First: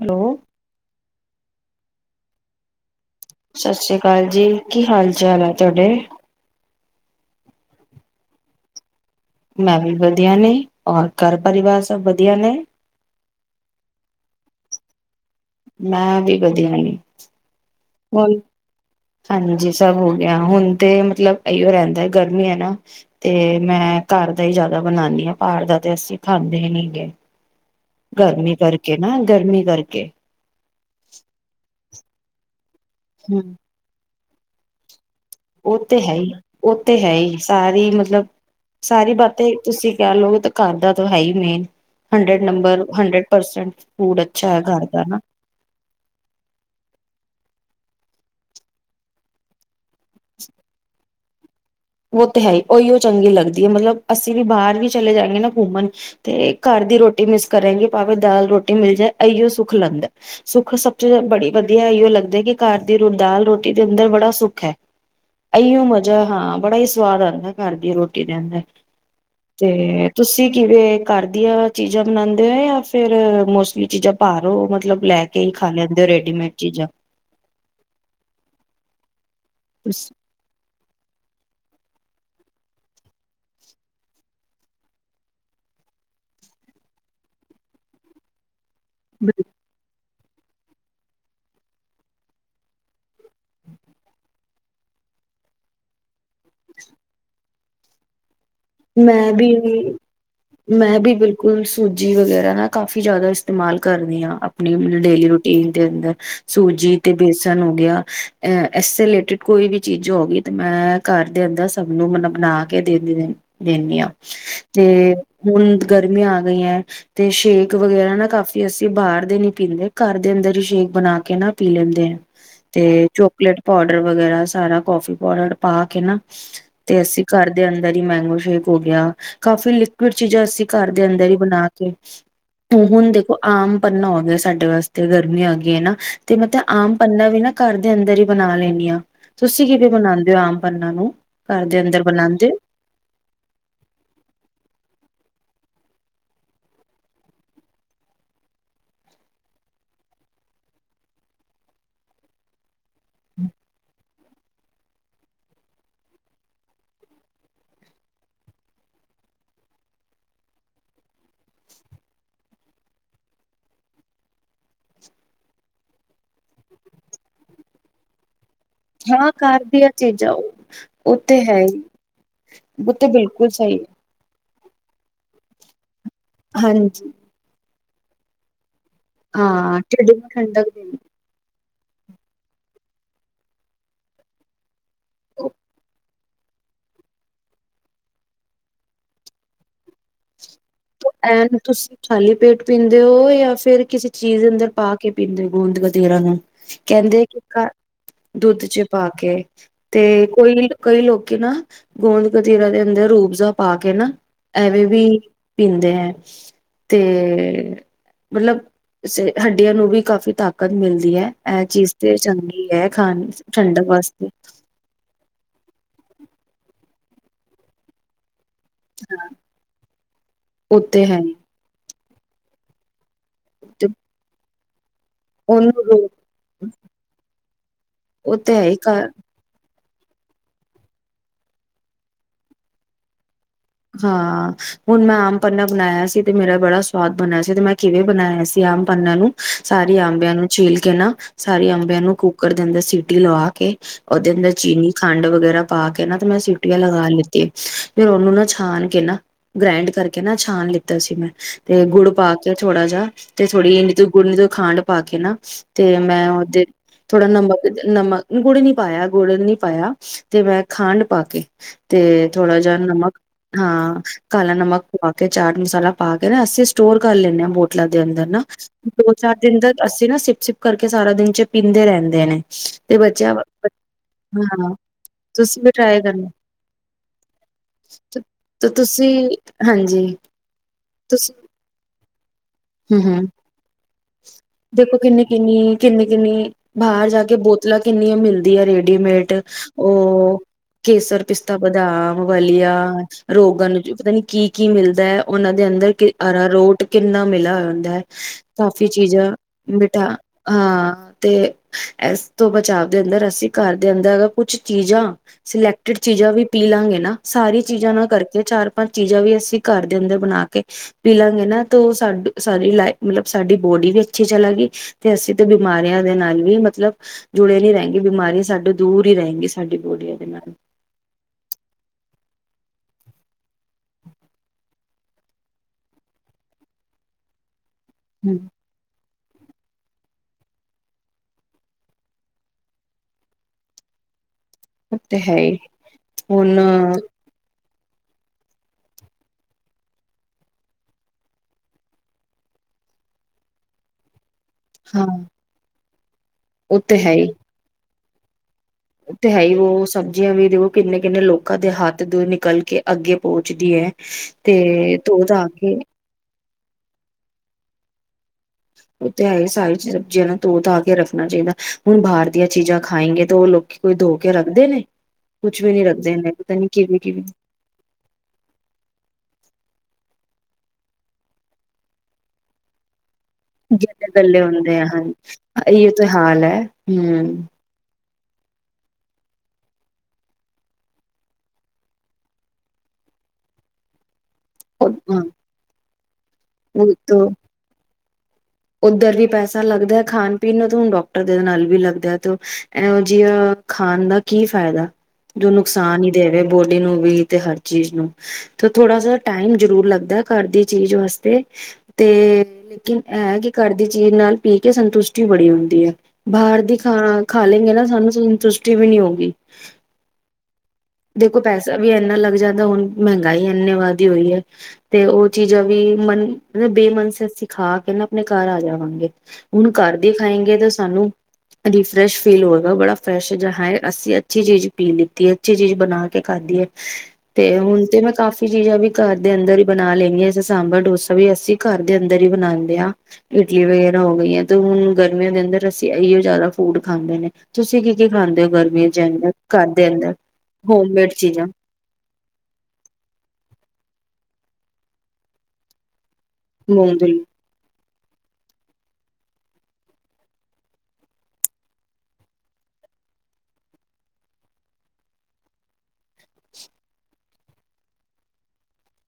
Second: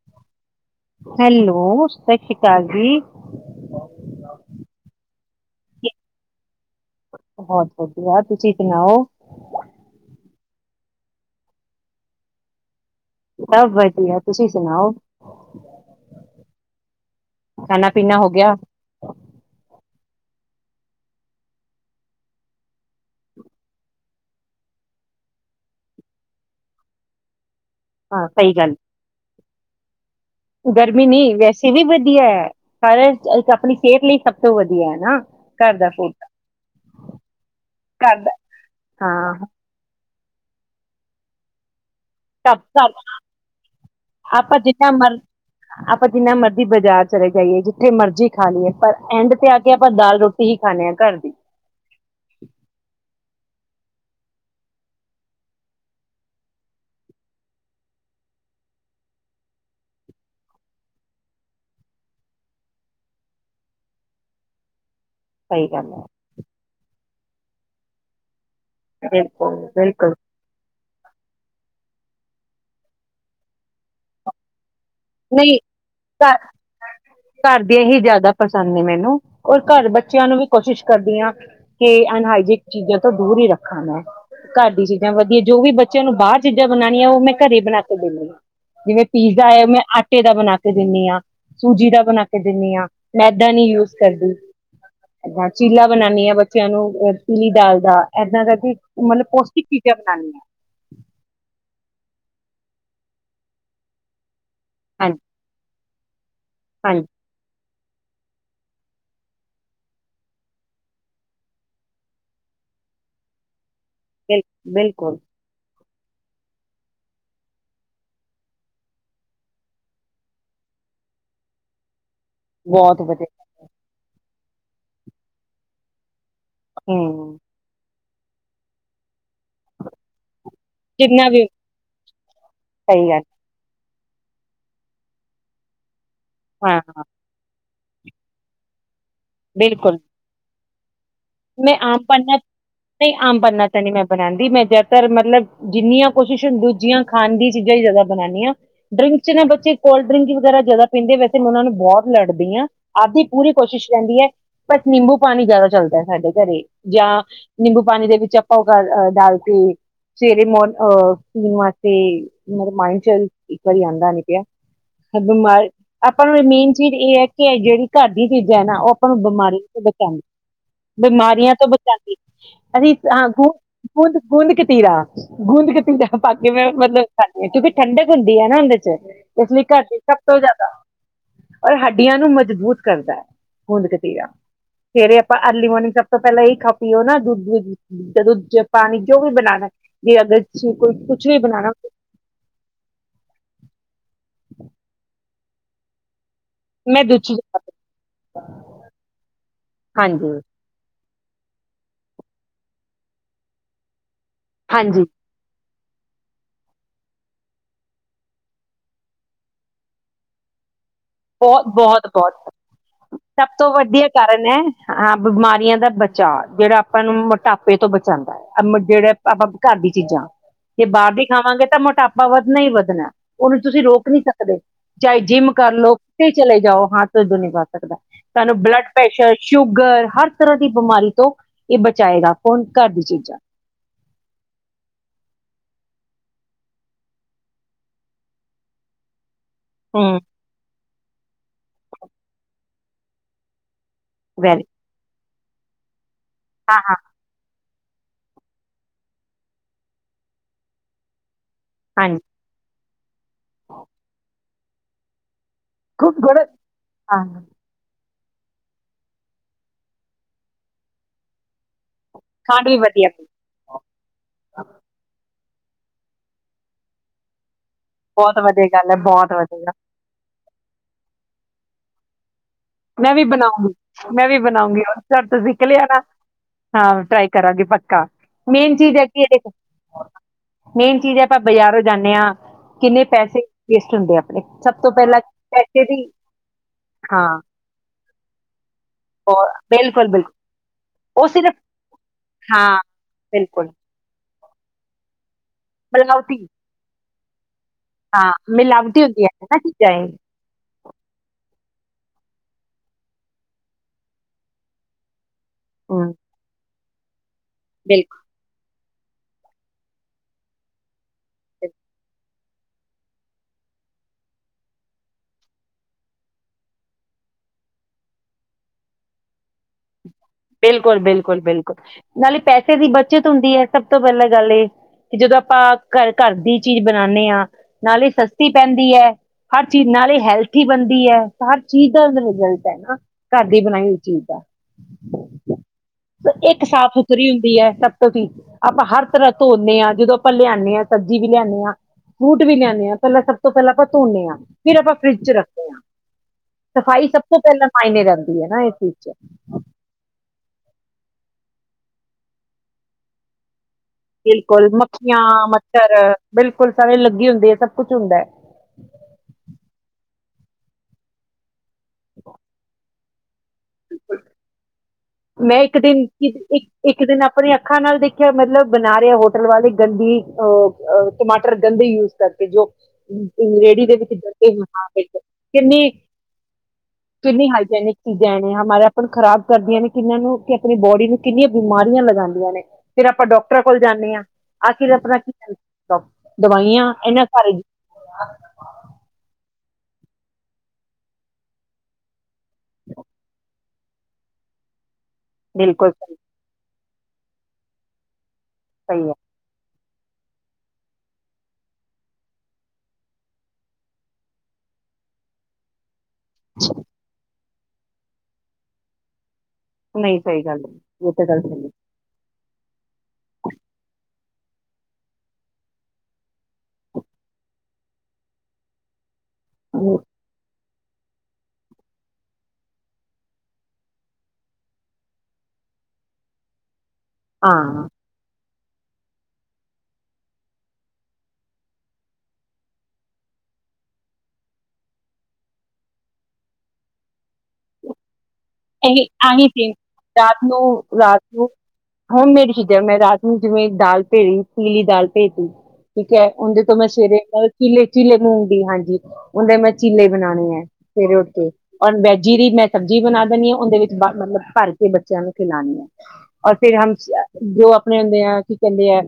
Hello hello ਸਤ ਸ਼੍ਰੀ ਕਾਲ ਜੀ ਸਤਿ ਸ੍ਰੀ ਅਕਾਲ ਜੀ ਕੀ ਹਾਲ ਚਾਲ ਹੈ ਤੁਹਾਡੇ ਬਹੁਤ ਵਧੀਆ ਤੁਸੀਂ ਸੁਣਾਓ ਮੈਂ ਵੀ ਵਧੀਆ ਨੇ ਔਰ ਘਰ ਪਰਿਵਾਰ ਸਭ ਵਧੀਆ ਨੇ ਸਭ ਵਧੀਆ ਤੁਸੀਂ ਸੁਣਾਓ ਮੈਂ ਵੀ ਵਧੀਆ ਨੀ ਖਾਣਾ ਪੀਣਾ ਹੋ ਹੋਰ ਗਿਆ? ਹਾਂਜੀ ਸਭ ਹੋ ਗਿਆ ਹੁਣ ਤੇ ਮਤਲਬ ਐਹਯੋ ਰਹਿੰਦਾ ਗਰਮੀ ਹੈ ਨਾ ਤੇ ਮੈਂ ਘਰ ਦਾ ਹੀ ਜ਼ਿਆਦਾ ਬਣਾਉਂਨੀ ਹਾਂ ਬਾਹਰ ਦਾ ਤੇ ਅਸੀਂ ਖਾਂਦੇ ਹੀ ਨੀ ਗਗੇ ਹਾਂ, ਸਹੀ ਗਰਮੀ ਗੱਲ। ਕਰਕੇ ਨਾ ਗਰਮੀ ਕਰਕੇ ਗਰਮੀ ਨੀ ਵੈਸੇ ਵੀ ਬ ਧੀਆ ਹੈ ਹਮ [unintelligible] ਆਪਣੀ ਸਿਹਤ ਲਈ ਸਭ ਸਭ ਤੋਂ ਵਧੀਆ ਨਾ ਘਰ ਉਹ ਦਾ ਤੇ ਫੂਡ, ਹੈ ਹੀ ਉਹ ਤੇ ਹੈ ਹੀ ਸਾਰੀ ਘਰ ਮਤਲਬ ਦਾ ਸਾਰੀ ਹਾਂ, ਬਾਤੇਂ ਤੁਸੀਂ ਕਿਆ ਲੋਓ ਤਾਂ ਕਰਦਾ ਤ ਹੈ ਹੀ main hundred number hundred percent food ਅੱਛਾ ਆਪਾਂ ਹੈ ਘਰ ਜਿੰਨਾ ਦਾ ਨਾ ਮਰਜੀ ਆਪਾਂ ਜਿੰਨਾ ਮਰਜ਼ੀ ਬਾਜ਼ਾਰ ਚਲੇ ਜਾਈਏ ਜ ਜੱਥੇ ਮਰਜ਼ੀ ਖਾ ਲਈਏ ਪਰ ਐਂਡ ਤੇੱਜ ਆਪਾਂ ਦਾਲ ਰੋਟੀ ਹੀ ਖਾਣੇ ਹਾਂ ਘਰ ਦੀ ਔ ਤੇ ਹੈ ਹੀ ਔਹੀਓ ਚੰਗੀ ਲੱਗਦੀ ਵ ਮਤਲਬ ਅਸੀਂ ਵੀ ਬਾਹਰ ਵੀ ਚਲੇ ਜਾਏਗੇ ਨਾ ਘੁੰਮਣ ਤੇ ਘਰ ਦੀ ਰੋਟੀ ਮਿਸ ਕਰੇਗੇ ਭਾਵੇਂ ਦਾਲ ਰੋਟੀ ਮਿਲ ਜਾਏ ਇਓ ਸੁੱਖ ਲੰਗਦਾ ਸੁੱਖ ਸਭ ਤੋਂ ਬੜੀ ਵਧੀਆ ਇਓ ਲੱਗਦਾ ਕਿ ਘਰ ਦੀ ਰ ਦਾਲ ਰੋਟੀ ਦੇ ਅੰਦਰ ਬੜਾ ਸੁੱਖ ਹੈ ਸਹੀ ਅਈਓ ਗੱਲ ਹੈ, ਮਜ਼ਾ ਹਾਂ ਬੜਾ ਹੀ ਸਵਾਦ ਆਉਂਦਾ ਘਰ ਦੀ ਰੋਟੀ ਦੇ ਅੰਦਰ ਬਿਲਕੁਲ ਤੇ ਬਿਲਕੁਲ ਤੁਸੀਂ ਕਿਵੇਂ ਕਰਦੀ ਆ ਚੀਜ਼ਾਂ ਬਣਾਉਂਦੇ ਹੋ ਜਾਂ ਫੇਿਰ ਮੋਸਟਲੀ ਚੀਜ਼ਾਂ ਬਾਰੋ ਮਤਲਬ ਲੈ ਕੇ ਹੀ ਨਹੀਂ ਖਾ ਲੈਂਦੇ ਹੋ ਘਰ ਰੈਡੀਮੇਡ ਚੀਜ਼ਾਂ ਘਰ ਦੀਆਂ ਹੀ ਜ਼ਿਆਦਾ ਪਸੰਦ ਨੇ ਮੈਨੂੰ ਔਰ ਘਰ ਬੱਚਿਆਂ ਨੂੰ ਵੀ ਕੋਸ਼ਿਸ਼ ਕਰਦੀ ਹਾਂ ਕਿ ਅਨਹਾਾਈਜਨਿਕ ਚੀਜ਼ਾਂ ਤੋਂ ਦੂਰ ਹੀ ਰੱਖਾਂ ਮੈਂ ਘਰ ਦੀ ਚੀਜ਼ਾਂ ਵਧੀਆ ਜੋ ਵੀ ਬੱਚਿਆਂ ਨੂੰ ਬਾਹਰ ਚੀਜ਼ਾਂ ਬਣਾਉਣੀਆਂ ਉਹ ਮੈਂ ਘਰੇ ਹੀ ਬਣਾ ਕੇ ਦੇਣੀ ਹਾਂ ਜਿਵੇਂ ਪੀਜ਼ਾ ਐ, ਮੈਂ ਆਟੇ ਦਾ ਬਣਾ ਕੇ ਦਿੰਦੀ ਹਾਂ ਸੂਜੀ ਦਾ ਬਣਾ ਕੇ ਦਿੰਦੀ ਹਾਂ ਮੈਦਾ ਨੀ ਯੂਜ ਕਰਦੀ ਦਾਂ ਚੀਲਾ ਬਣਾਉਾਨਦੀ ਆਾਂ ਬੱਚਿਆਂ ਨੂੰ ਪੀਲੀ ਦਾਲ ਦਾ ਏਦਾਂ ਦਾ ਮੈਂ ਵੀ ਮੈਂ ਵੀ ਬਿਲਕੁਲ ਸੂਜੀ ਵਗੈਰਾ ਨਾ ਕਾਫੀ ਜ਼ਿਆਦਾ ਇਸਤੇਮਾਲ ਕਰਦੇ ਹਾਂ ਆਪਾਂ ਆਪ ਹਾਂਜੀ ਡੇਲੀ ਰੂਟੀਨ ਦੇ ਹੁੰਦਾ ਸੂਜੀ ਹਾਂਜੀ ਤੇ ਬੇਸਣ ਨੂੰ ਇਸ ਰਿਲੇਟਿਡ ਕੋਈ ਵੀ ਚੀਜ਼ ਹੋ ਗਈ ਤੇ ਮੈਂ ਘਰ ਦੇ ਅੰਦਰ ਸਭ ਨੂੰ ਮਤਲਬ ਬਣਾ ਕੇ ਦੇਦੀ ਦਿੰਦੀ ਹਾਂ ਬਿਲ ਤੇ ਬਿਲਕੁਲ ਹੁਣ ਗਰਮੀੀਆਂ ਆ ਗਈਆਂ ਤੇ ਸ਼ੇਕ ਵਗੈਰਾ ਨਾ ਕਾਫ਼ੀ ਅਸੀਂ ਬਾਹਰ ਦੇ ਨੀ ਪੀਂਦੇ ਘਰ ਦੇ ਅੰਦਰ ਹੀ ਸ਼ੇਕ ਬਣਾ ਕੇ ਨਾ ਪੀ ਲੈਂਦੇ ਹੈ ਬਹੁਤ ਤੇ ਵਧੀਆ ਚੋਕਲੇਟ ਪਾਊਡਰ ਵਗੈਰਾ ਸਾਰਾ ਕੌਫੀ ਪਾਊਡਰ ਪਾ ਕੇ ਨਾ ਤੇ ਅਸੀਂ ਹਮ ਘਰ ਦੇ ਅੰਦਰ ਦਰੀ ਮੈਂਗੋਸ਼ ਠੀਕ ਹੋ ਗਿਆ, ਕਾਫੀ ਲਿਕਵਿਡ ਚੀਜ਼ਾਂ ਸੀ ਘਰ ਦੇ ਜਿੰਨਾ ਅੰਦਰ ਹੀ ਵੀ ਬਣਾ ਕੇ, - ਉਹ ਸਹੀ ਹੁਣ ਗੱਲ ਦੇਖੋ ਆਮ ਪੰਨਾ ਹੋ ਗਿਆ ਸਾਡੇ ਵਾਸਤੇ ਗਰਮੀ ਆ ਗਈ ਹੈ ਨਾ ਤੇ ਮਤੈ ਹਾਂ ਆਮ ਹਾਂ ਪੰਨਾ ਵੀ ਨਾ ਘਰ ਦੇ ਅੰਦਰ ਹੀ ਬਣਾ ਲੈਨੀ ਆ। ਤੁਸੀਂ ਕਿਵੇਂ ਬਿਲਕੁਲ ਬਣਾਦੇ ਹੋ ਆਮ ਪਨਾਂ ਨਾ। ਮੈਂ ਆਮ ਪੰਨਾ, ਨਹੀਂ ਆਮ ਪੰਨਾ ਤਾਂ ਨੀ ਮੈਂ ਬਣਾਦੀ। ਮੈਂ ਜਿਆਦਾਤਰ ਮਤਲਬ ਜਿੰਨੀਆਂ ਕੋਸ਼ਿਸ਼ ਦੂਜੀਆਂ ਖਾਣ ਦੀ ਚੀਜ਼ਾਂ ਹੀ ਜ਼ਿਆਦਾ ਬਣਾਦੀ ਹਾਂ। ਡਰਿੰਕਸ ਚ ਨਾ ਬੱਚੇ ਕੋਲਡ ਡਰਿੰਕ ਵਗੈਰਾ ਜ਼ਿਆਦਾ ਪੀਂਦੇ ਵੈਸੇ ਮੈਂ ਉਹਨਾਂ ਨੂੰ ਬਹੁਤ ਲੜਦੀ ਹਾਂ। ਆਪ ਦੀ ਪੂਰੀ ਕੋਸ਼ਿਸ਼ ਰਹਿੰਦੀ ਹੈ ਬਟ ਨਿੰਬੂ ਪਾਣੀ ਜਿਆਦਾ ਚੱਲਦਾ ਏ। ਸਾਡੇ ਘਰੇ ਜਾਂ ਨਿੰਬੂ ਪਾਣੀ ਦੇ ਵਿੱਚ ਆਪਾਂ ਉਹ ਘਰ ਡਾਲ ਕੇ ਸਵੇਰੇ ਮੋਰ ਅਹ ਪੀਣ ਵਾਸਤੇ ਮੇਰੇ ਮਾਇੰਡ ਚ ਇੱਕ ਵਾਰੀ ਆਦਾ ਨੀ ਪਿਆ - ਬਿਮਾਰ ਆਪਾਂ ਨੂੰ ਮੇਨ ਚੀਜ਼ ਇਹ ਹੈ ਕਿ ਇਹ ਜਿਹੜੀ ਘਰ ਦੀ ਚੀਜ਼ ਕੇ ਹੈਨਾ ਉਹ ਆਪਾਂ ਨੂੰ ਹਾਂ ਬਿਮਾਰੀ ਘਰ ਚ ਦੀਆਂ ਬਚਾਦੀ। ਚੀਜ਼ਾਂ ਉਹ ਤੇ ਬਿਮਾਰੀਆਂ ਹੈ ਤੋਂ ਹੀ ਬਚਾਂਦੀ। ਉਹ ਅਸੀਂ ਤੇ ਖੂ ਬਿਲਕੁਲ ਸਹੀ ਖੂਦ ਗੂੰਦ ਕਤੀਰਾ, ਗੂੰਦ ਕਤੀਰਾ ਬਾਕੀ ਹੈ ਮੈਂ ਮਤਲਬ ਹਾਂਜੀ ਖਾਂਦੀ ਹਾਂ ਕਿਉਂਕਿ ਠੰਡਕ ਹੁੰਦੀ ਹੈ ਨਾ ਉਦੇ ਚ ਇਸ ਲਈ ਹਾਂ ਘਰ ਚ ਢਿੱਡ ਸਭ ਨੂੰ ਤੋਂ ਜ਼ਿਆਦਾ। ਠੰਡਕ ਦਿੰਦੀ ਔਰ ਹੱਡੀਆਂ ਨੂੰ ਮਜ਼ਬੂਤ ਕਰਦੈ ਗੂੰਦ ਕਤੀਰਾ। ਸਵੇਰੇ ਆਪਾਂ ਅਰਲੀ ਮੋਰਨਿੰਗ ਸਭ ਤੋਂ ਪਹਿਲਾਂ ਇਹ ਖਾਓ ਪੀਓ ਨਾ ਦੁੱਧ ਵਿਚ ਜਦੋ ਪਾਣੀ ਚ ਜੋ ਵੀ ਬਣਾਨਾ ਜੇ ਅਗਰ ਤੁਸੀਂ ਕੋਈ ਤੋ ਕੁਛ ਵੀ ਐਨ ਬਣਾਣਾ ਤੁਸੀਂ ਖਾਲੀ ਪੇਟ ਪੀਂਦੇ ਹੋ ਯਾ ਫਿਰ ਕਿਸੇ ਚੀਜ਼ ਦੇ ਅੰਦਰ ਪਾ ਕੇ ਪੀਂਦੇ ਹੋ। ਗੂੰਦ ਕਤੀਰਾ ਨੂੰ ਮੈਂ ਦੁੱਧ ਕਹਿੰਦੇ ਚ ਕਿ ਘਰ ਦੁੱਧ ਚ ਪਾ ਕੇ। ਤੇ ਹਾਂਜੀ ਕੋਈ ਕਈ ਲੋਕ ਕੇ ਨਾ ਗੋਂਦ ਕਤੀਰਾ ਦੇ ਅੰਦਰ ਰੂਹਫਜ਼ਾ ਪਾ ਕੇ ਨਾ ਏਵੇਂ ਹਾਂਜੀ ਵੀ ਪੀਂਦੇ ਹੈ। ਤੇ ਮਤਲਬ ਸ ਹੱਡੀਆਂ ਨੂੰ ਵੀ ਕਾਫ਼ੀ ਤਾਕਤ ਮਿਲਦੀ ਹੈ ਇਹ ਬਹੁਤ ਚੀਜ਼ ਬਹੁਤ ਤੇ ਬਹੁਤ ਚੰਗੀ ਹੈ ਖਾਣ ਸਭ ਤੋਂ ਠੰਡਕ ਵਧੀਆ ਵਾਸਤੇ ਕਾਰਨ ਹੈ ਹਾਂ ਆਮ ਬਿਮਾਰੀਆਂ ਦਾ ਬਚਣ ਦਾ ਜਿਹੜਾ ਆਪਾਂ ਨੂੰ ਮੋਟਾਪੇ ਤੋਂ ਬਚਾਂਦਾ ਹੈ। ਜਿਹੜੇ ਆਪਾਂ ਘਰ ਦੀ ਚੀਜ਼ਾਂ ਉਹ ਜੇ ਤੇ ਬਾਹਰ ਹੈ ਦੀ ਹੀ ਖਾਵਾਂਗੇ ਤਾਂ ਮੋਟਾਪਾ ਹਾ ਵਧਣਾ ਹੀ ਵਧਣਾ ਉਹਨੂੰ ਤੁਸੀਂ ਤੇ ਰੋਕ ਨਹੀਂ ਸਕਦੇ। ਚਾਹੇ ਜਿੰਮ ਕਰ ਉਹਨੂੰ ਲਓ। ਰੋ ਚਲੇ ਜਾਓ ਹੱਥ ਉਦੋਂ ਨੀ ਪਾ ਸਕਦਾ। ਉਹ ਸਾਨੂੰ ਤੇ ਹੈ ਬਲੱਡ ਹੀ ਪ੍ਰੈਸ਼ਰ ਸ਼ੂਗਰ ਘਰ ਹਰ ਤਰ੍ਹਾਂ ਦੀ ਬਿਮਾਰੀ ਤੋਂ ਇਹ ਬਚਾਏਗਾ ਕੌਣ ਘਰ ਦੀ ਚੀਜ਼ਾਂ। ਹਾਂ ਹੁਣ ਮੈਂ ਆਮ ਪੰਨਾ ਬਣਾਇਆ ਸੀ ਤੇ ਮੇਰਾ ਬੜਾ ਸਵਾਦ ਬਣਿਆ ਸੀ ਤੇ ਮੈਂ ਕਿਵੇਂ ਬਣਾਇਆ ਸੀ ਆਮ ਪੰੰਨਾ ਨੂੰ ਸਾਰੀ ਹੂੰ ਆੰਬਿਆਂ ਨੂੰ ਝੀਲ ਕੇ ਨਾ ਸਾਰੀ ਅੰਬਿਆਂ ਨੂੰ ਕੁੱਕਰ ਦੇ ਅੰਦਰ ਸੀਟੀ ਲਵਾ ਕੇ। ਉਹਦੇ ਅੰਦਰ ਵੈਰੀ ਚੀਨੀ ਖੰਡ ਵਗੈਰਾ ਪਾ ਕੇ ਕਹਿੰਦਾ ਤੇ ਮੈਂ ਸਿਊਟੀਆਂ ਹਾਂ ਹਾਂ ਲਗਾ ਲਿੱਤੀਆਂ ਫਿਰ ਉਹਨੂੰ ਨਾ ਛਾਣ ਕੇ ਨਾ ਗ੍ਰੈਂਡ ਕਰਕੇ ਨਾ ਛਣ ਲਿੱਤਾ ਸੀ ਮੈਂ ਤੇ ਗੁੜ ਹਾਂਜੀ ਪਾ ਕੇ ਥੋੜਾ ਜਾ ਹ ਤੇ ਥੋੜੀ ਇਨੀਗੁਣ ਖੰਡ ਪਾ ਕੇ ਨਾ ਤੇ ਗੁੱਡ ਮੈਂ ਗੁੱਡ ਉਹਦੇ ਹਾਂ ਥੋੜਾ ਨੰਮਰਨਮਕ ਗੁੜ ਨੀ ਪਾਇਆ ਗੁੜ ਨਹੀਂੀ ਪਾਇਆ ਤੇ ਮੈਂ ਖਾਂਡ ਪਾ ਕੇ ਤੇ ਥੋੜਾ ਖਾਂਡ ਜਿਹਾ ਵੀ ਵਧੀਆ ਨਮਕ ਹਾਂ ਕਲਾ ਨਮਕ ਪਾ ਚਾਟ ਮਸਾਲਾ ਪਾ ਕੇ ਨਾ ਅਸੀਂ ਸਟੋਰ ਕਰ ਲੈਂਦੇ ਹਾਂ ਬੋਟ ਦੇ ਅੰਦਰ ਬਹੁਤ ਨਾ ਵਧੀਆ ਗੱਲ ਹੈ ਦੋ ਬਹੁਤ ਚਾਰ ਦਿਨ ਦਾ ਵਧੀਆ ਅਸੀਂ ਨਾ ਸਿਪ ਸਿਪ ਕਰਕੇ ਸਾਰਾ ਦਿਨ ਚ ਪੀਂਦੇ ਰਹਿੰਦੇ ਨੇ ਤੇ ਮੈਂ ਵੀ ਬੱਚਿਆਂ ਬਣਾਉਂਗੀ ਮੈਂ ਵੀ ਹਾਂ ਬਣਾਉਂਗੀ ਤੋਂ ਸਿੱਖ ਤੁਸੀਂ ਵੀ ਲਿਆ ਨਾ ਟਰਾਈ ਕਰਨਾ ਹਾਂ ਟਰਾਈ ਕਰਾਂਗੀ ਪੱਕਾ ਤੇ ਮੇਨ ਚੀਜ਼ ਹੈ ਤੁਸੀਂ ਕਿ ਦੇਖ ਹਾਂਜੀ ਮੇਨ ਚੀਜ਼ ਹੈ ਤੁਸੀਂ ਆਪਾਂ ਬਾਜ਼ਾਰੋਂ ਜਾਂਦੇ ਹਾਂ ਹਮ ਕਿੰਨੇ ਹਮ ਪੈਸੇ ਹੁੰਦੇ ਆ ਆਪਣੇ ਸਭ ਤੋਂ ਦੇਖੋ ਪਹਿਲਾਂ ਕਿੰਨੀ ਕਿੰਨੀ ਪੈਸੇ ਦੀ ਕਿੰਨੀ ਕਿੰਨੀ ਬਾਹਰ ਜਾ ਹਾਂ ਕੇ ਬਹੁਤ ਪੁਤਲਾਾਂ ਕਿੰਨੀਆਂ ਮਿਲਦੀਆਂ ਰੇਡੀਮੇਡ ਔਰ ਬਿਲਕੁਲ ਬਿਲਕੁਲ ਉਹ ਕੇਸਰ ਉਹ ਸਿਰਫ ਪਿਸਤਾ ਬਦਾਮ ਵਾਲੀਆ ਹਾਂ ਰੋਗ ਬਿਲਕੁਲ ਨੂੰ ਪ ਕੀ ਕੀ ਮਿਲਦਾ ਹੈ ਉਹਨਾਂ ਦੇ ਅੰਦਰ ਮਿਲਾਵਟੀ ਆਰਾਰੁਟ ਕੇ ਕਿੰਨਾ ਮਿਲਿਆ ਦਾ ਹਾਂ ਕਾਫ਼ੀ ਮਿਲਾਵਟੀ ਹੁੰਦੀਆਂ ਚੀਜ਼ਾਂ ਨੇ ਨਾ ਚੀਜ਼ਾਂ ਮਿਠਾ ਇਹ ਹਾਂ ਤੇ ਇਸ ਤੋਂ ਬਚਾਵ ਦੇ ਅੰਦਰ ਅਸੀਂ ਘਰ ਦੇ ਅੰਦਰ ਅ ਕੁਛ ਚੀਜ਼ਾਂ ਸਿਲੈਕਟਡ ਹਮ ਚੀਜ਼ਾਂ ਵੀ ਪੀ ਲਾਂਗੇ ਨਾ ਸਾਰੀ ਚੀਜ਼ਾਂ ਨਾਲ ਬਿਲਕੁਲ ਕਰਕੇ ਚਾਰ ਆਪਾਂ ਚੀਜ਼ਾਂ ਵੀ ਅਸੀਂ ਘਰ ਦੇ ਅੰਦਰ ਬਣਾ ਕੇ ਪੀ ਲਾਂਗੇ ਨਾ ਤਾਂ ਸਾਡ ਸਾਡੀ ਲਾਈ ਮਤਲਬ ਸਾਡੀ ਬੋਡੀ ਵੀ ਅੱਛੀ ਚਲੇ ਗਈ ਤੇ ਅਸੀਂ ਤਾਂ ਬਿਮਾਰੀਆਂ ਦੇ ਨਾਲ ਵੀ ਮਤਲਬ ਜੁੜੇ ਨੀ ਰਹਿਗੇ ਬਿਮਾਰੀਆਂ ਸਾਡੇ ਦੂਰ ਹੀ ਰਹਿਣਗੀ ਸਾਡੀ ਬੋਡੀਆ ਤੋਂ ਬਿਲਕੁਲ ਬਿਲਕੁਲ ਬਿਲਕੁਲ। ਨਾਲੇ ਪੈਸੇ ਦੀ ਬੱਚਤ ਹੁੰਦੀ ਹੈ ਸਭ ਤੋਂ ਪਹਿਲਾਂ ਗੱਲ ਏ। ਕਿ ਜਦੋਂ ਆਪਾਂ ਘਰ ਘਰ ਦੀ ਚੀਜ਼ ਬਣਾਨੇ ਆ। ਨਾਲੇ ਹੂੰ ਸਸਤੀ ਪੈਂਦੀ ਹੈ। ਹਰ ਚੀਜ਼ ਨਾਲੇ ਹੈਲਥੀ ਬਣਦੀ ਹੈ ਹਰ ਚੀਜ਼ ਦਾ ਰਿਜ਼ਲਟ ਹੈ ਨਾ ਘਰ ਦੀ ਬਣਾਈ ਹੋਈ ਚੀਜ਼ ਦਾ ਉਹ ਤੇ ਹੈ ਹੀ ਹੁਣ ਇੱਕ ਸਾਫ਼ ਸੁਥਰੀ ਹੁੰਦੀ ਹੈ। ਸਭ ਸੁਥਰੀ, ਆਪਾਂ ਹਰ ਤਰ੍ਹਾਂ ਧੋਨਦੇ ਹਾਂ ਜਦੋਂ ਆਪਾਂ ਲਿਆਣੇ ਹਾਂ ਸਬਜ਼ੀ ਵੀ ਲਿਆਣੇ ਹਾਂ ਫਰੂਟ ਵੀ ਲਿਆਣੇ ਹਾਂ ਪਹਿਲਾਂ ਸਭ ਤੋਂ ਪਹਿਲਾਂ ਆਪਾਂ ਧੋਦੇ ਹਾਂ। ਫਿਰ ਆਪਾਂ ਹਾਂ ਫਰਿੱਜ ਚ ਰੱਖਦੇ ਹਾਂ। ਉਹ ਤੇ ਸਫ਼ਾਈ ਹੈ ਸਭ ਹੀ ਤੋਂ ਪਹਿਲਾਂ ਮਾਇਨੇ ਰੱਖਦੀ ਦੀ ਐ ਤੇ ਹੈ ਹੀ ਉਹ ਸਬਜ਼ੀਆਂ ਵੀ ਦਿਓ ਕਿੰਨੇ ਕਿੰਨੇ ਲੋਕਾਂ ਦੇ ਹੱਥ ਦੇ ਨਿਕਲ ਕੇ ਅੱਗੇ ਪਹੁੰਚਦੀ ਹੈ। ਤੇ ਬਿਲਕੁਲ ਮੱਖੀਆਂ ਧੋ ਧਾ ਕੇ ਮੱਛਰ ਬਿਲਕੁਲ ਸਾਰੇ ਲੱਗੀ ਹੁੰਦੇ ਹੈ ਸਭ ਕੁੱਝ ਹੁੰਦਾ ਹੈ। ਓ ਤੇ ਹੈ ਹੀ। ਸਾਰੀ ਸਬਜ਼ੀਆਂ ਨੂੰ ਧੋ ਧਾ ਕੇ ਰੱਖਣਾ ਚਾਹੀਦਾ। ਹੁਣ ਬਾਹਰ ਦੀਆਂ ਚੀਜ਼ਾਂ ਖਏਂਗੇ ਓਹ ਲੋਕ ਕੋਈ ਧੋ ਕੇ ਰੱਖਦੇ ਨੇ। ਮੈਂ ਕੁਛ ਵੀ ਇੱਕ ਨੀ ਦਿਨ ਰੱਖਦੇ ਨੇ ਪਤਾ ਇੱਕ ਨੀ ਇੱਕ ਦਿਨ ਕਿਵੇਂ-ਕਿਵੇਂ ਆਪੀਆਂ ਅੱਖਾਂ ਨਾਲ ਦੇਖਿਆ ਮਤਲਬ ਬਣਾ ਰਿਹਾ ਹੋਟਲ ਵਾਲੇ ਗੰਦੀ ਅ ਟਮਾਟਰ ਗੰਦੇ ਹੀ ਯੂਜ ਕਰਦੇ। ਜੋ ਰੇੜੀ ਦੇ ਗਲੇ ਵਿੱਚ ਗੱਲੇ ਗੰਦੇ ਹੁੰਦੇ ਆ ਹਾਂ ਹਨ ਬਿਲਕੁਲ ਕਿੰਨੀ ਇਹ ਤੇ ਹਾਲ ਹੈ। ਹੂੰ ਕਿੰਨੀ ਹਾਈਜੈਨਿਕ ਚੀਜ਼ਾਂ ਨੇ ਹਮਾਰ ਆਪ ਖਰਾਬ ਕਰਦੀਆਂ ਨੇ। ਕਿਨਾਂ ਨੂੰ ਕਿ ਆਪਣੀ ਬੋਡੀ ਨੂੰ ਕਿੰਨੀਆਂ ਬਿਮਾਰੀਆਂ ਲਗਾਦੀਆਂ ਨੇ ਫੇਿਰ ਆਪਾਂ ਡਾਕਟਰਾਂ ਕੋਲ ਜਾਂਦੇ ਹਾਂ ਆਖਿਰ ਉਹ ਆਪਣਾ ਹਾਂ ਕੀ [inaudible] ਦਵਾਈਆਂ ਉਹ ਤੋਂ ਇਹਨਾਂ ਸਾਰੇ ਆ ਉੱਧਰ ਵੀ ਪੈਸਾ ਲੱਗਦਾ ਖਾਣ ਪੀਣ ਨੂੰ ਹੁਣ ਡਾਕਟਰ ਦੇ ਨਾਲ ਵੀ ਲੱਗਦਾ ਤੇ। ਐ ਹੋ ਜੀਆ ਖਾਣ ਦਾ ਕੀ ਫਾਇਦਾ। ਜੋ ਬਿਲਕੁਲ ਨੁਕਸਾਨ ਹੀ ਸਹੀ ਦੇਵੇ ਬੋਲ ਬੋਡੀ ਨੂੰ ਵੀ ਤੇ ਹਰ ਚੀਜ਼ ਨੂੰ। ਤੇ ਥੋੜਾ ਸਹੀ ਸਾ ਟਾਈਮ ਜਰੂਰ ਲੱਗ ਦਾ ਘਰ ਦੀ ਚੀਜ਼ ਵਾਸਤੇ ਤੇ, ਲੇਕਿਨ ਹੈਂ ਕਿ ਘ਼ਰ ਦੀ ਚੀਜ਼ ਨਾਲ ਪੀ ਕੇ ਸੰਤੁਸ਼ਟੀ ਬੜੀ ਹੁੰਦੀ ਏ। ਬਾਹਰ ਦੀ ਖਾਣ ਖਾ ਲੈਂਗੇ ਨਾ ਸਾਨੂੰ ਸੰਤੁਸ਼ਟੀ ਵੀ ਨਹੀਂ ਹੋਊਗੀ। ਨਹੀਂ ਸਹੀ ਗੱਲ ਐ ਇਹ ਤਾਂ ਗੱਲ ਸਹੀ ਏ। ਕ ਹੁਣ ਮਹਿੰਗਾਈ ਇੰਨੇ ਵੱਧਦੀ ਹੋਈ ਏ ਤੇ ਉਹ ਚੀਜ਼ਾਂ ਵੀ ਮਨ ਬੇਮਨ ਸੇ ਸੀਖਾ ਕਹਿੰਦਾ ਆਪਣੇ ਘ਼ਰ ਆ ਜਾਵਾਂਗੇ। ਹੁਣ ਹੈ। ਘ਼ਰ ਦੇ ਖਾਏਗੇ ਤਾਂ ਸੁ ਸਾਨੂੰ ਰੀਫਰੈਸ਼ ਫੀਲ ਹੋਵੇਗਾ ਬੜਾ ਫਰੈਸ਼ ਜਾਂ ਹਾਏ ਅਸੀਂ ਅੱਛੀ ਚੀਜ਼ ਪੀ ਲਿੱਤੀ ਏ, ਅੱਛੀ ਚੀਜ਼ ਬਣਾ ਕੇ ਖਾਧੀ ਏ। ਤੇ ਹੁਣ ਹਾਂ। ਤੇ ਮੈਂ ਕਾਫੀ ਏਹ ਵੀੱ ਘ਼ਰ ਦੇ ਅੰਦਰ ਹੀ ਬਣਾ ਲੈਣੀ ਸਾਂਬਰ ਡੋਸਾ ਵੀ ਅਸੀਂ ਘਰ ਦੇ ਅੰਦਰ ਹੀ ਬਣਾਾਂ ੰਯਾ, ਇਡਲੀ ਵਗੈਰਾ ਹੋ ਗਈ ਆ ਤੇ ਹੁਣ ਗਰਮੀਆਂ ਦੇ ਅੰਦਰ ਅਸੀਂ ਇਓ ਜ਼ਿਆਦਾ ਫੂਡ ਖਾਂਦੇ ਨੇ, ਤੁਸੀਂ ਕੀ, ਕੀ ਖਾਂਦੇ ਹੋ? ਗਰਮੀਆਂ ਚ ਏਹੀ ਅੰਦਰ ਆਹੀ ਘਰ ਤੇ ਦੇ ਅੰਦਰ ਰਾਤ ਨੂੰ, ਹੋਮਮੇਡ ਰਾਤ ਚੀਜ਼ਾਂ ਨੂੰ ਹੋਮ ਮੇਡ ਚੀਜ਼ਾਂ ਮੈਂ ਰਾਤ ਨੂੰ ਜਿਵੇਂ ਦਾਲ ਪੇਰੀ ਪੀਲੀ ਦਾਲ ਭੇ ਤੀ। ਠੀਕ ਹੈ, ਔਂਹਦੇ ਤੋਂ ਮੈਂ ਸਵੇਰੇ [unintelligible] ਚੀਲੇ ਮੂੰਗ ਦੀ ਹਾਂਜੀ, ਉਹਦੇ ਮੈਂ ਚੀਲੇ ਬਣਾਉਣੇ ਹੈ ਸਵੇਰੇ ਉੱਠ ਕੇ ਔਰ ਵੈਜੀਰੀ ਮੈਂ ਸਬਜ਼ੀ ਬਣਾ ਉਹਦੇ ਵਿੱਚ ਮਤਲਬ ਭਰ ਕੇ ਬੱਚਿਆਂ ਨੂੰ ਖਿਲਾਨੀ ਹੈ, ਔਰ ਫਿਰ ਹ ਜੋ ਆਪਣੇ ਹੁੰਦੇ ਆ ਕੀ ਕਹਿੰਦੇ ਆ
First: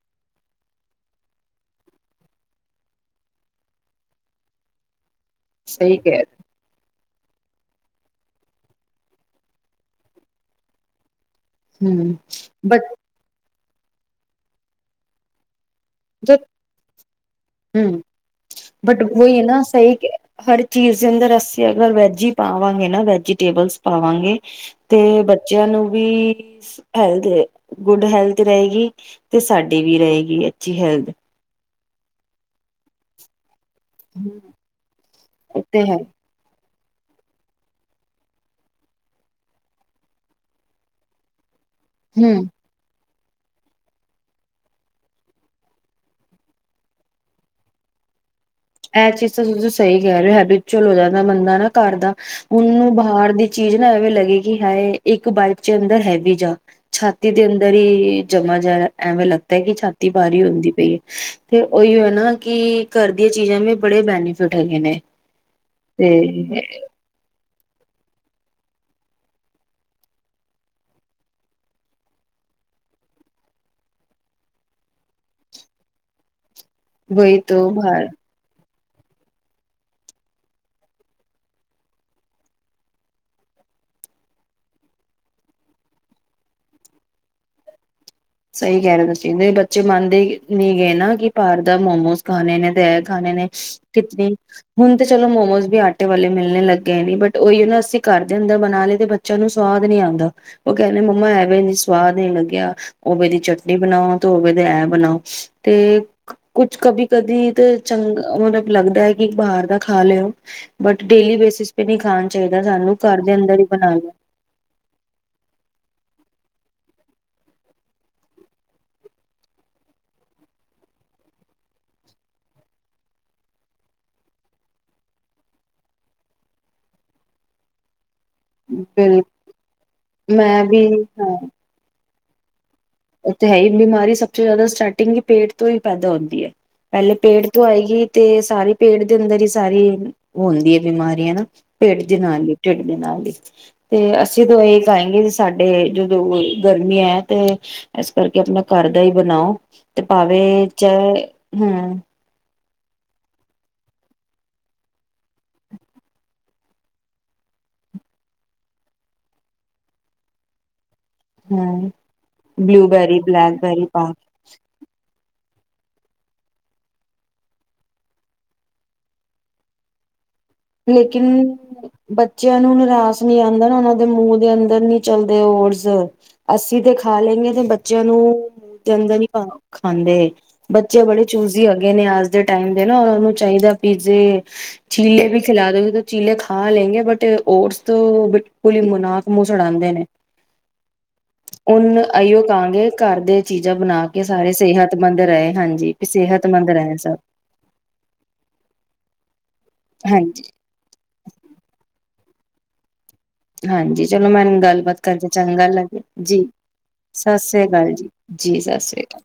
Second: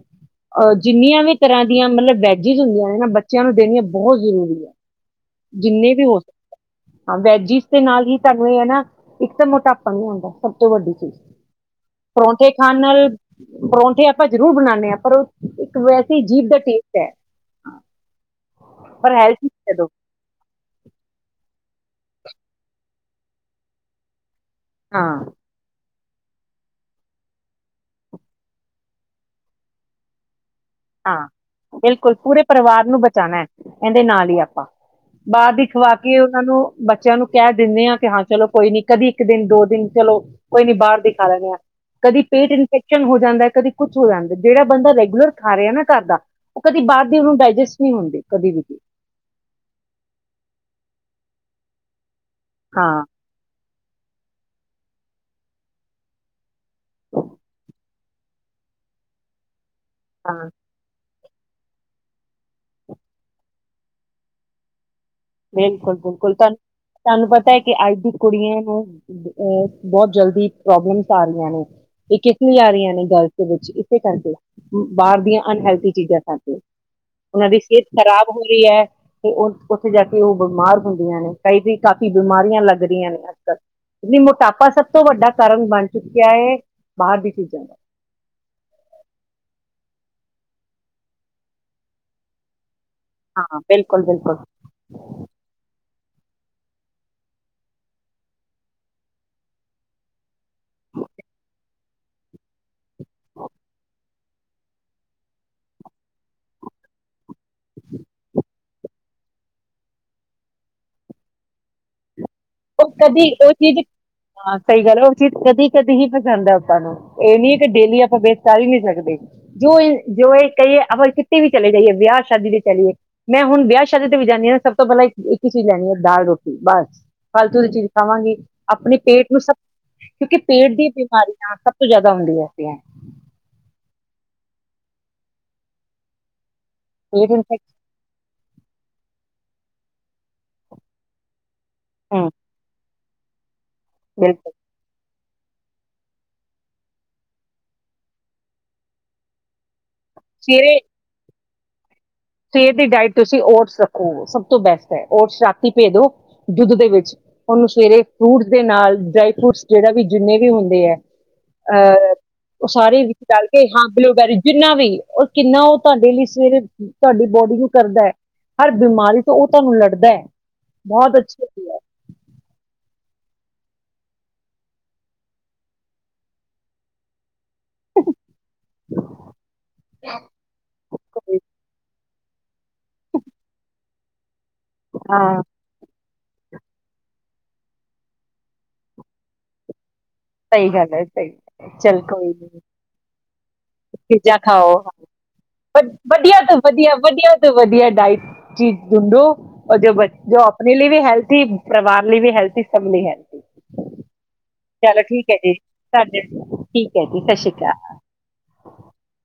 ਜਿੰਨੀਆਂ ਵੀ ਤਰ੍ਹਾਂ ਦੀਆਂ ਮਤਲਬ ਵੈਜਿਸ ਹੁੰਦੀਆਂ ਨੇ ਨਾ ਬੱਚਿਆਂ ਨੂੰ ਦੇਣੀਆਂ ਬਹੁਤ ਜ਼ਰੂਰੀ ਹੈ। ਜਿੰਨੇ ਵੀ ਹੋ ਸਕੇ ਹਾਂ ਵੈਜਿਸ ਦੇ ਨਾਲ ਹੀ ਧਰਨੀ ਏ ਨਾ। ਇੱਕ ਤਾਂ ਮੋਟਾਪਾ ਨੀ ਆਉਂਦਾ ਸਭ ਤੋਂ ਵੱਡੀ ਚੀਜ਼। ਪਰੌਂਠੇ ਖਾਣ ਨਾਲ ਪਰੌਂਠੇ ਆਪਾਂ ਜਰੂਰ ਬਣਾਉਦੇ ਹਾਂ ਪਰ ਉਹ ਵੈਸੇ ਜੀਭ ਦਾ ਟੇਸਟ ਹੈ ਹਮ ਬਟ ਪਰ ਉਹੀ ਹੈਲਥੀ ਨਾ ਜਦੋਂ ਸਹੀ ਕਿ ਹਰ ਚੀਜ਼ ਦੇ ਅੰਦਰ ਅ ਅਗਰ ਵੈਜੀ ਹੀ ਪਾਵਾਂਗੇ ਨਾ ਵੈਜੀਟੇਬਲਸ ਪਾਵਾਂਗੇ ਤੇ ਹਾਂ ਬੱਚਿਆਂ ਨੂੰ ਵੀ [unintelligible] ਹੈਲਥ ਗੁੱਡ ਹੈਲਥ ਰਹੇਗੀ, ਤੇ ਸਾਡੀ ਵੀ ਰਹੇਗੀ। ਜੀ ਹੈਲਦ ਹਾਂ ਬਿਲਕੁਲ ਪੂਰੇ ਪਰਿਵਾਰ ਨੂੰ ਬਚਾਣਾ ਹੈ। ਕਹਿੰਦੇ ਨਾਲ ਹੀ ਹਮ ਆਪਾਂ, ਬਾਹਰ ਉਹ ਦੀ ਤੇ ਖਵਾ ਹੈ ਕੇ ਉਹਨਾਂ ਨੂੰ ਬੱਚਿਆਂ ਨੂੰ ਕਹਿ ਦਿੰਦੇ ਹਾਂ ਕਿ ਹਾਂ ਚਲੋ ਕੋਈ ਨੀ ਕਦੀ ਇੱਕ ਦਿਨ ਦੋ ਦਿਨ ਚਲੋ ਕੋਈ ਨੀ ਬਾਹਰ ਦਿਖਾ ਲੈਂਣੇ ਆਾਂ। ਕਦੀ ਹਮ ਪੇਟ ਇੰਫੇਕਸ਼ਨ ਹੋ ਜਾਂਦਾ ਕਦੀ ਕੁੱਛ ਹੋ ਜਾਂਦਾ, ਜਿਹੜਾ ਬੰਦਾ ਰੈਗੂਲਰ ਖਾ ਰਹੇ ਨਾ ਘਰ ਦਾ, ਉਹ ਕਦੇ ਬਾਹਰ ਦੀ ਉਹਨੂੰ ਡਾਇਜੈਸਟ ਨਹੀਂ ਹੁੰਦੇ, ਕਦੀ ਵੀ। ਇਹ ਚੀਜ਼ ਤਾਂ ਤੁਸੀ ਸਹੀ ਕਹਿ ਰਹੇ ਹੋ, ਹਾਬੀਚੁਅਲ ਹੋ ਜਾਂਦਾ ਬੰਦਾ ਨਾ ਘਰ ਦਾ। ਹਾਂ ਉਹਨੂੰ ਬਾਹਰ ਦੀ ਚੀਜ਼ ਨਾ ਐਵੇਂ ਲੱਗੀ ਕਿ ਹਾਏ ਇੱਕ ਬਾਈਟ ਚ ਅੰਦਰ ਹੈਵੀ ਜਾ ਛਾਤੀ ਦੇ ਅੰਦਰ ਹੀ ਜਮਾ ਜਾਇਆ ਐਵੇਂ ਲੱਗਦਾ ਕਿ ਹਾਂ ਤੀਵਾਰੀ ਹੁੰਦੀ ਪਈ ਏ। ਤੇ ਉਹੀਓ ਨਾ ਕੀ ਘਰ ਦੀਆਂ ਚੀਜਾਂ ਵੀ ਬੜੇ ਬੈਨੀਫਿਟ ਹੈਗੇ ਨੇ। ਬਿਲਕੁਲ, ਤੇ ਬਿਲਕੁਲ ਤੁਹਾਨੂੰ ਪਤਾ ਏ ਕਿ ਅੱਜ ਦੀ ਕੁੜੀਆਂ ਨੂੰ ਅ ਬਹੁਤ ਜਲਦੀ ਪ੍ਰੋਬਲਮਸ ਆ ਰਹੀਆਂ ਨੇ, ਇਹ ਕਿਸ ਲਈ ਆ ਰਹੀਆਂ ਨੇ ਗਰਲ ਦੇ ਵਿੱਚ, ਇਸੇ ਕਰਕੇ ਬਾਹਰ ਦੀਆਂ ਅਨਹੈਲਥੀ ਚੀਜ਼ਾਂ ਕਰਕੇ ਵਹੀ ਉਹਨਾਂ ਦੀ ਤੋਂ ਸਿਹਤ ਬਾਹਰ ਖ਼ਰਾਬ ਹੋ ਰਹੀ ਹੈ। ਤੇ ਉਹ ਉੱਥੇ ਜਾ ਕੇ ਉਹ ਬਿਮਾਰ ਹੁੰਦੀਆਂ ਨੇ, ਕਈ ਕਾਫ਼ੀ ਬਿਮਾਰੀਆਂ ਲੱਗ ਰਹੀਆਂ ਨੇ ਅੱਜ ਕੱਲ, ਮੋਟਾਪਾ ਸਭ ਤੋਂ ਵੱਡਾ ਕਾਰਨ ਬਣ ਚੁੱਕਿਆ ਹੈ, ਬਾਹਰ ਦੀ ਚੀਜ਼ਾਂ ਦਾ। ਸਹੀ ਕਹਿ ਰਹੇ, ਤੁਸੀਂ ਵੀ ਬੱਚੇ ਮੰਨਦੇ ਨੀ ਗੇ ਨਾ, ਕਿ ਬਾਹਰ ਦੇ ਮੋਮੋਸ ਖਾਣੇ ਨੇ ਤੇ ਖਾਣੇ ਨੇ ਹਾਂ ਬਿਲਕੁਲ ਕਿਤਨੀ ਬਿਲਕੁਲ ਹੁਣ ਤੇ ਚਲੋ ਮੋਮੋਜ਼ ਵੀ ਆ ਆਟੇ ਵਾਲੇ ਮਿਲਣੇ ਲੱਗ ਗਏ ਨੇ, ਬਟ ਉਹੀ ਨਾ ਅਸੀਂ ਘਰ ਦੇ ਅੰਦਰ ਬਣਾ ਲੈਂਦੇ ਤੇ ਬੱਚਿਆਂ ਨੂੰ ਸਵਾਦ ਨੀ ਆਦਾ, ਉਹ ਕਹਿੰਦੇ ਮੰਮਾ ਐਵੇਂ ਨੀ ਸਵਾਦ ਨੀ ਲੱਗਿਆ। ਉਵੇੇ ਦੀ ਚਟਨੀ ਬਣਾਓ। ਤੇ ਐਹ ਬਣਾਓ ਤੇ ਕੁਛ ਕਦੀ ਕਦੀ ਤਾਂ ਚੰਗਾ ਮਤਲਬ ਲੱਗਦਾ ਹੈ ਕਿ ਬਾਹਰ ਦਾ ਖਾ ਲਓ, ਬਟ ਡੇਲੀ ਬੇਸਿਸ ਪੇ ਨਹੀਂ ਖਾਣ ਉਹ ਕਦੀ ਉਹ ਚੀਜ਼ ਹਾਂ ਸਹੀ ਗੱਲ, ਉਹ ਚੀਜ਼ ਕਦੀ ਕਦੀ ਹੀ ਪਸੰਦ ਆ। ਆਪਾ ਨੂੰ ਇਹ ਨੀ ਕਿ ਡੇਲੀ ਆਪਾਂ ਬੇਸ ਕਰ ਹੀ ਨੀ ਸਕਦੇ, ਜੋ ਜੋ ਇਹ ਕਹੀਏ ਆਪਾਂ ਕਿਤੇ ਵੀ ਚਲੇ ਜਾਈਏ ਵਿਆਹ ਸ਼ਾਦੀ ਤੇ ਚਲੀਏ, ਮੈਂ ਹੁਣ ਵਿਆਹ ਸ਼ਾਦੀ ਤੇ ਵੀ ਜਾਂਦੀ ਹਾਂ ਨਾ ਸਭ ਤੋਂ ਪਹਿਲਾਂ ਇੱਕ ਹੀ ਚੀਜ਼ ਲੈਣੀ ਹੈ ਦਾਲ ਰੋਟੀ ਬਸ। ਫਾਲਤੂ ਦੀ ਚੀਜ਼ ਖਾਵਾਂਗੀ ਆਪਣੇ ਬਿਲ ਪੇਟ ਨੂੰ ਸਭ ਕਿਉਂਕਿ ਮੈਂ ਪੇਟ ਵੀ ਦੀ ਬਿਮਾਰੀਆਂ ਸਭ ਤੋਂ ਜ਼ਿਆਦਾ ਦਾਲ ਰੋਟੀ ਹਾ ਉੱਥੇ ਹੈ ਹੀ ਬਿਮਾਰੀ ਸਭ ਤੋਂ ਜ਼ਿਆਦਾ ਸਟਾਰਟਿੰਗ ਪੇਟ ਤੋਂ ਹੀ ਪੈਦਾ ਹੁੰਦੀ ਹੈ। ਪਹਿਲੇ ਪੇਟ ਤੋਂ ਆਏਗੀ ਤੇ ਸਾਰੀ ਪੇਟ ਦੇ ਅੰਦਰ ਹੀ ਸਾਰੀ ਓ ਹੁੰਦੀ ਹੈ, ਬਿਮਾਰੀ ਹਨਾ। ਪੇਟ ਦੇ ਹਮ ਨਾਲ ਹੀ ਢਿੱਡ ਦੇ ਨਾਲ ਹੀ ਤੇ ਅਸੀਂ ਬਿਲਕੁਲ ਓਹੀ ਖਾਏਗੇ ਜਿਸ ਸਾਡੇ ਜਦੋਂ ਗਰਮੀ ਹੈ ਤੇ ਇਸ ਕਰਕੇ ਆਪਣਾ ਘਰ ਦਾ ਹੀ ਬਣਾਓ। ਤੇ ਭਾਵੇ ਸਵੇਰੇ ਚਾਹੇ ਹੂੰ। ਸਵੇਰ ਦੀ ਡਾਇਟ ਤੁਸੀਂ ਓਟਸ ਰੱਖੋ ਸਭ ਤੋਂ ਬੈਸਟ ਹੈ ਓਟਸ ਰਾਤੀ ਭੇਅ ਦੳ ਦੁੱਧ ਦੇ ਵਿੱਚ। ਓਨੂੰ ਸਵੇਰੇ ਫਰੂਟਸ ਦੇ ਨਾਲ ਡਰਾਈ ਫਰੂਟਸ ਜਿਹੜਾ ਵੀ ਜਿੰਨੇ ਵੀ ਹੁੰਦੇ ਹੈ। ਹੂੰ ਅ ਉਹ ਸਾਰੀ ਵਿੱਚ ਬਲੂਬੈਰੀ ਤਲ ਕੇ ਬਲੈਕਬੈਰੀ ਹਾਂ ਪਾ ਬਲੂਬੈਰੀ ਜਿੰਨਾ ਵੀ ਉਹ ਕਿੰਨਾ ਉਹ ਤੁਹਾਡੇ ਲਈ ਸਵੇਰੇ ਤੁਹਾਡੀ ਬੋਡੀ ਨੂੰ ਕਰਦਾ ਹੈ ਹਰ ਬਿਮਾਰੀ ਤੋਂ ਉਹ ਤੁਹਾਨੂੰ ਲੜਦਾ ਹੈ। ਬਹੁਤ ਅੱਛੀ ਲੇਕਿਨ, ਹੁੰਦੀ ਹੈ ਬੱਚਿਆਂ ਨੂੰ ਨਿਰਾਸ਼ ਆਉਂਦਾ ਨਾ ਉਹ ਦੇ ਮੂੰਹ ਦੇ ਅੰਦਰ ਨੀ ਚਲਦੇ ਓਰਜ਼ ਅੱਸੀ ਤੇ ਖਾ ਲੈਂਣੈ ਬੱਚਿਆਂ ਨੂੰ ਦੇਂਦੇ ਨੀ ਖਾਂਦੇ ਬੱਚੇ ਬੜੇ ਕੋਈ ਚੂਜੀ ਹੋਗੇ ਨੇ ਅ ਟਾਈਮ ਦੇ ਨਾ ਉਹਨੂੰ ਚਾਹੀਦਾ ਪਿਜ਼ੇ ਚੀਲੇ ਵੀ ਹਾਂ ਚੀਲੇ ਖਾ ਲੈਂਗੇ ਬਟ ਓਟਸ ਤੋਂ ਬਿਲਕੁਲ ਹੀ ਨੱਕ ਮੂੰਹ ਚੜਾਦੇ ਨੇ ਸਹੀ ਗੱਲ ਹੈ, ਸਹੀ ਉਹਨ ਚੱਲ ਕੋਈ ਇਹੀਓ ਨੀ ਕਹਾਂਗੇ ਘਰ ਦੇ ਚੀਜ਼ਾਂ ਬਣਾ ਕੇ ਚੀਜ਼ਾਂ ਸਾਰੇ ਖਾਓ ਸਿਹਤਮੰਦ ਰਹੇ ਹਾਂਜੀ ਵਧੀਆ ਤੋਂ ਸਿਹਤਮੰਦ ਵਧੀਆ ਰਹੇ ਸਭ ਵਧੀਆ ਤੋਂ ਵਧੀਆ ਡਾਇਟ ਚੀ ਡੂਡੋ ਜੋ ਬਚ ਜੋ ਹਾਂਜੀ ਆਪਣੇ ਲਈ ਵੀ ਹੈਲਥੀ ਪਰਵਾਰ ਵੀ ਹੈਲਥ [unintelligible] ਹੈ ਹਾਂਜੀ ਚਲੋ ਮੈਂ ਗੱਲ ਬਾਤ ਕਰਦੇ ਹੈ ਜੀ ਚੰਗਾ ਲੱਗਿਆ, ਸਾਡੇ ਜੀ ਠੀਕ ਹੈ ਜੀ ਸਤਿ ਸ਼੍ਰੀ ਸ੍ਰੀ ਅਕਾਲ ਜੀ, ਜੀ ਸਤਿ ਸ੍ਰੀ ਅਕਾਲ।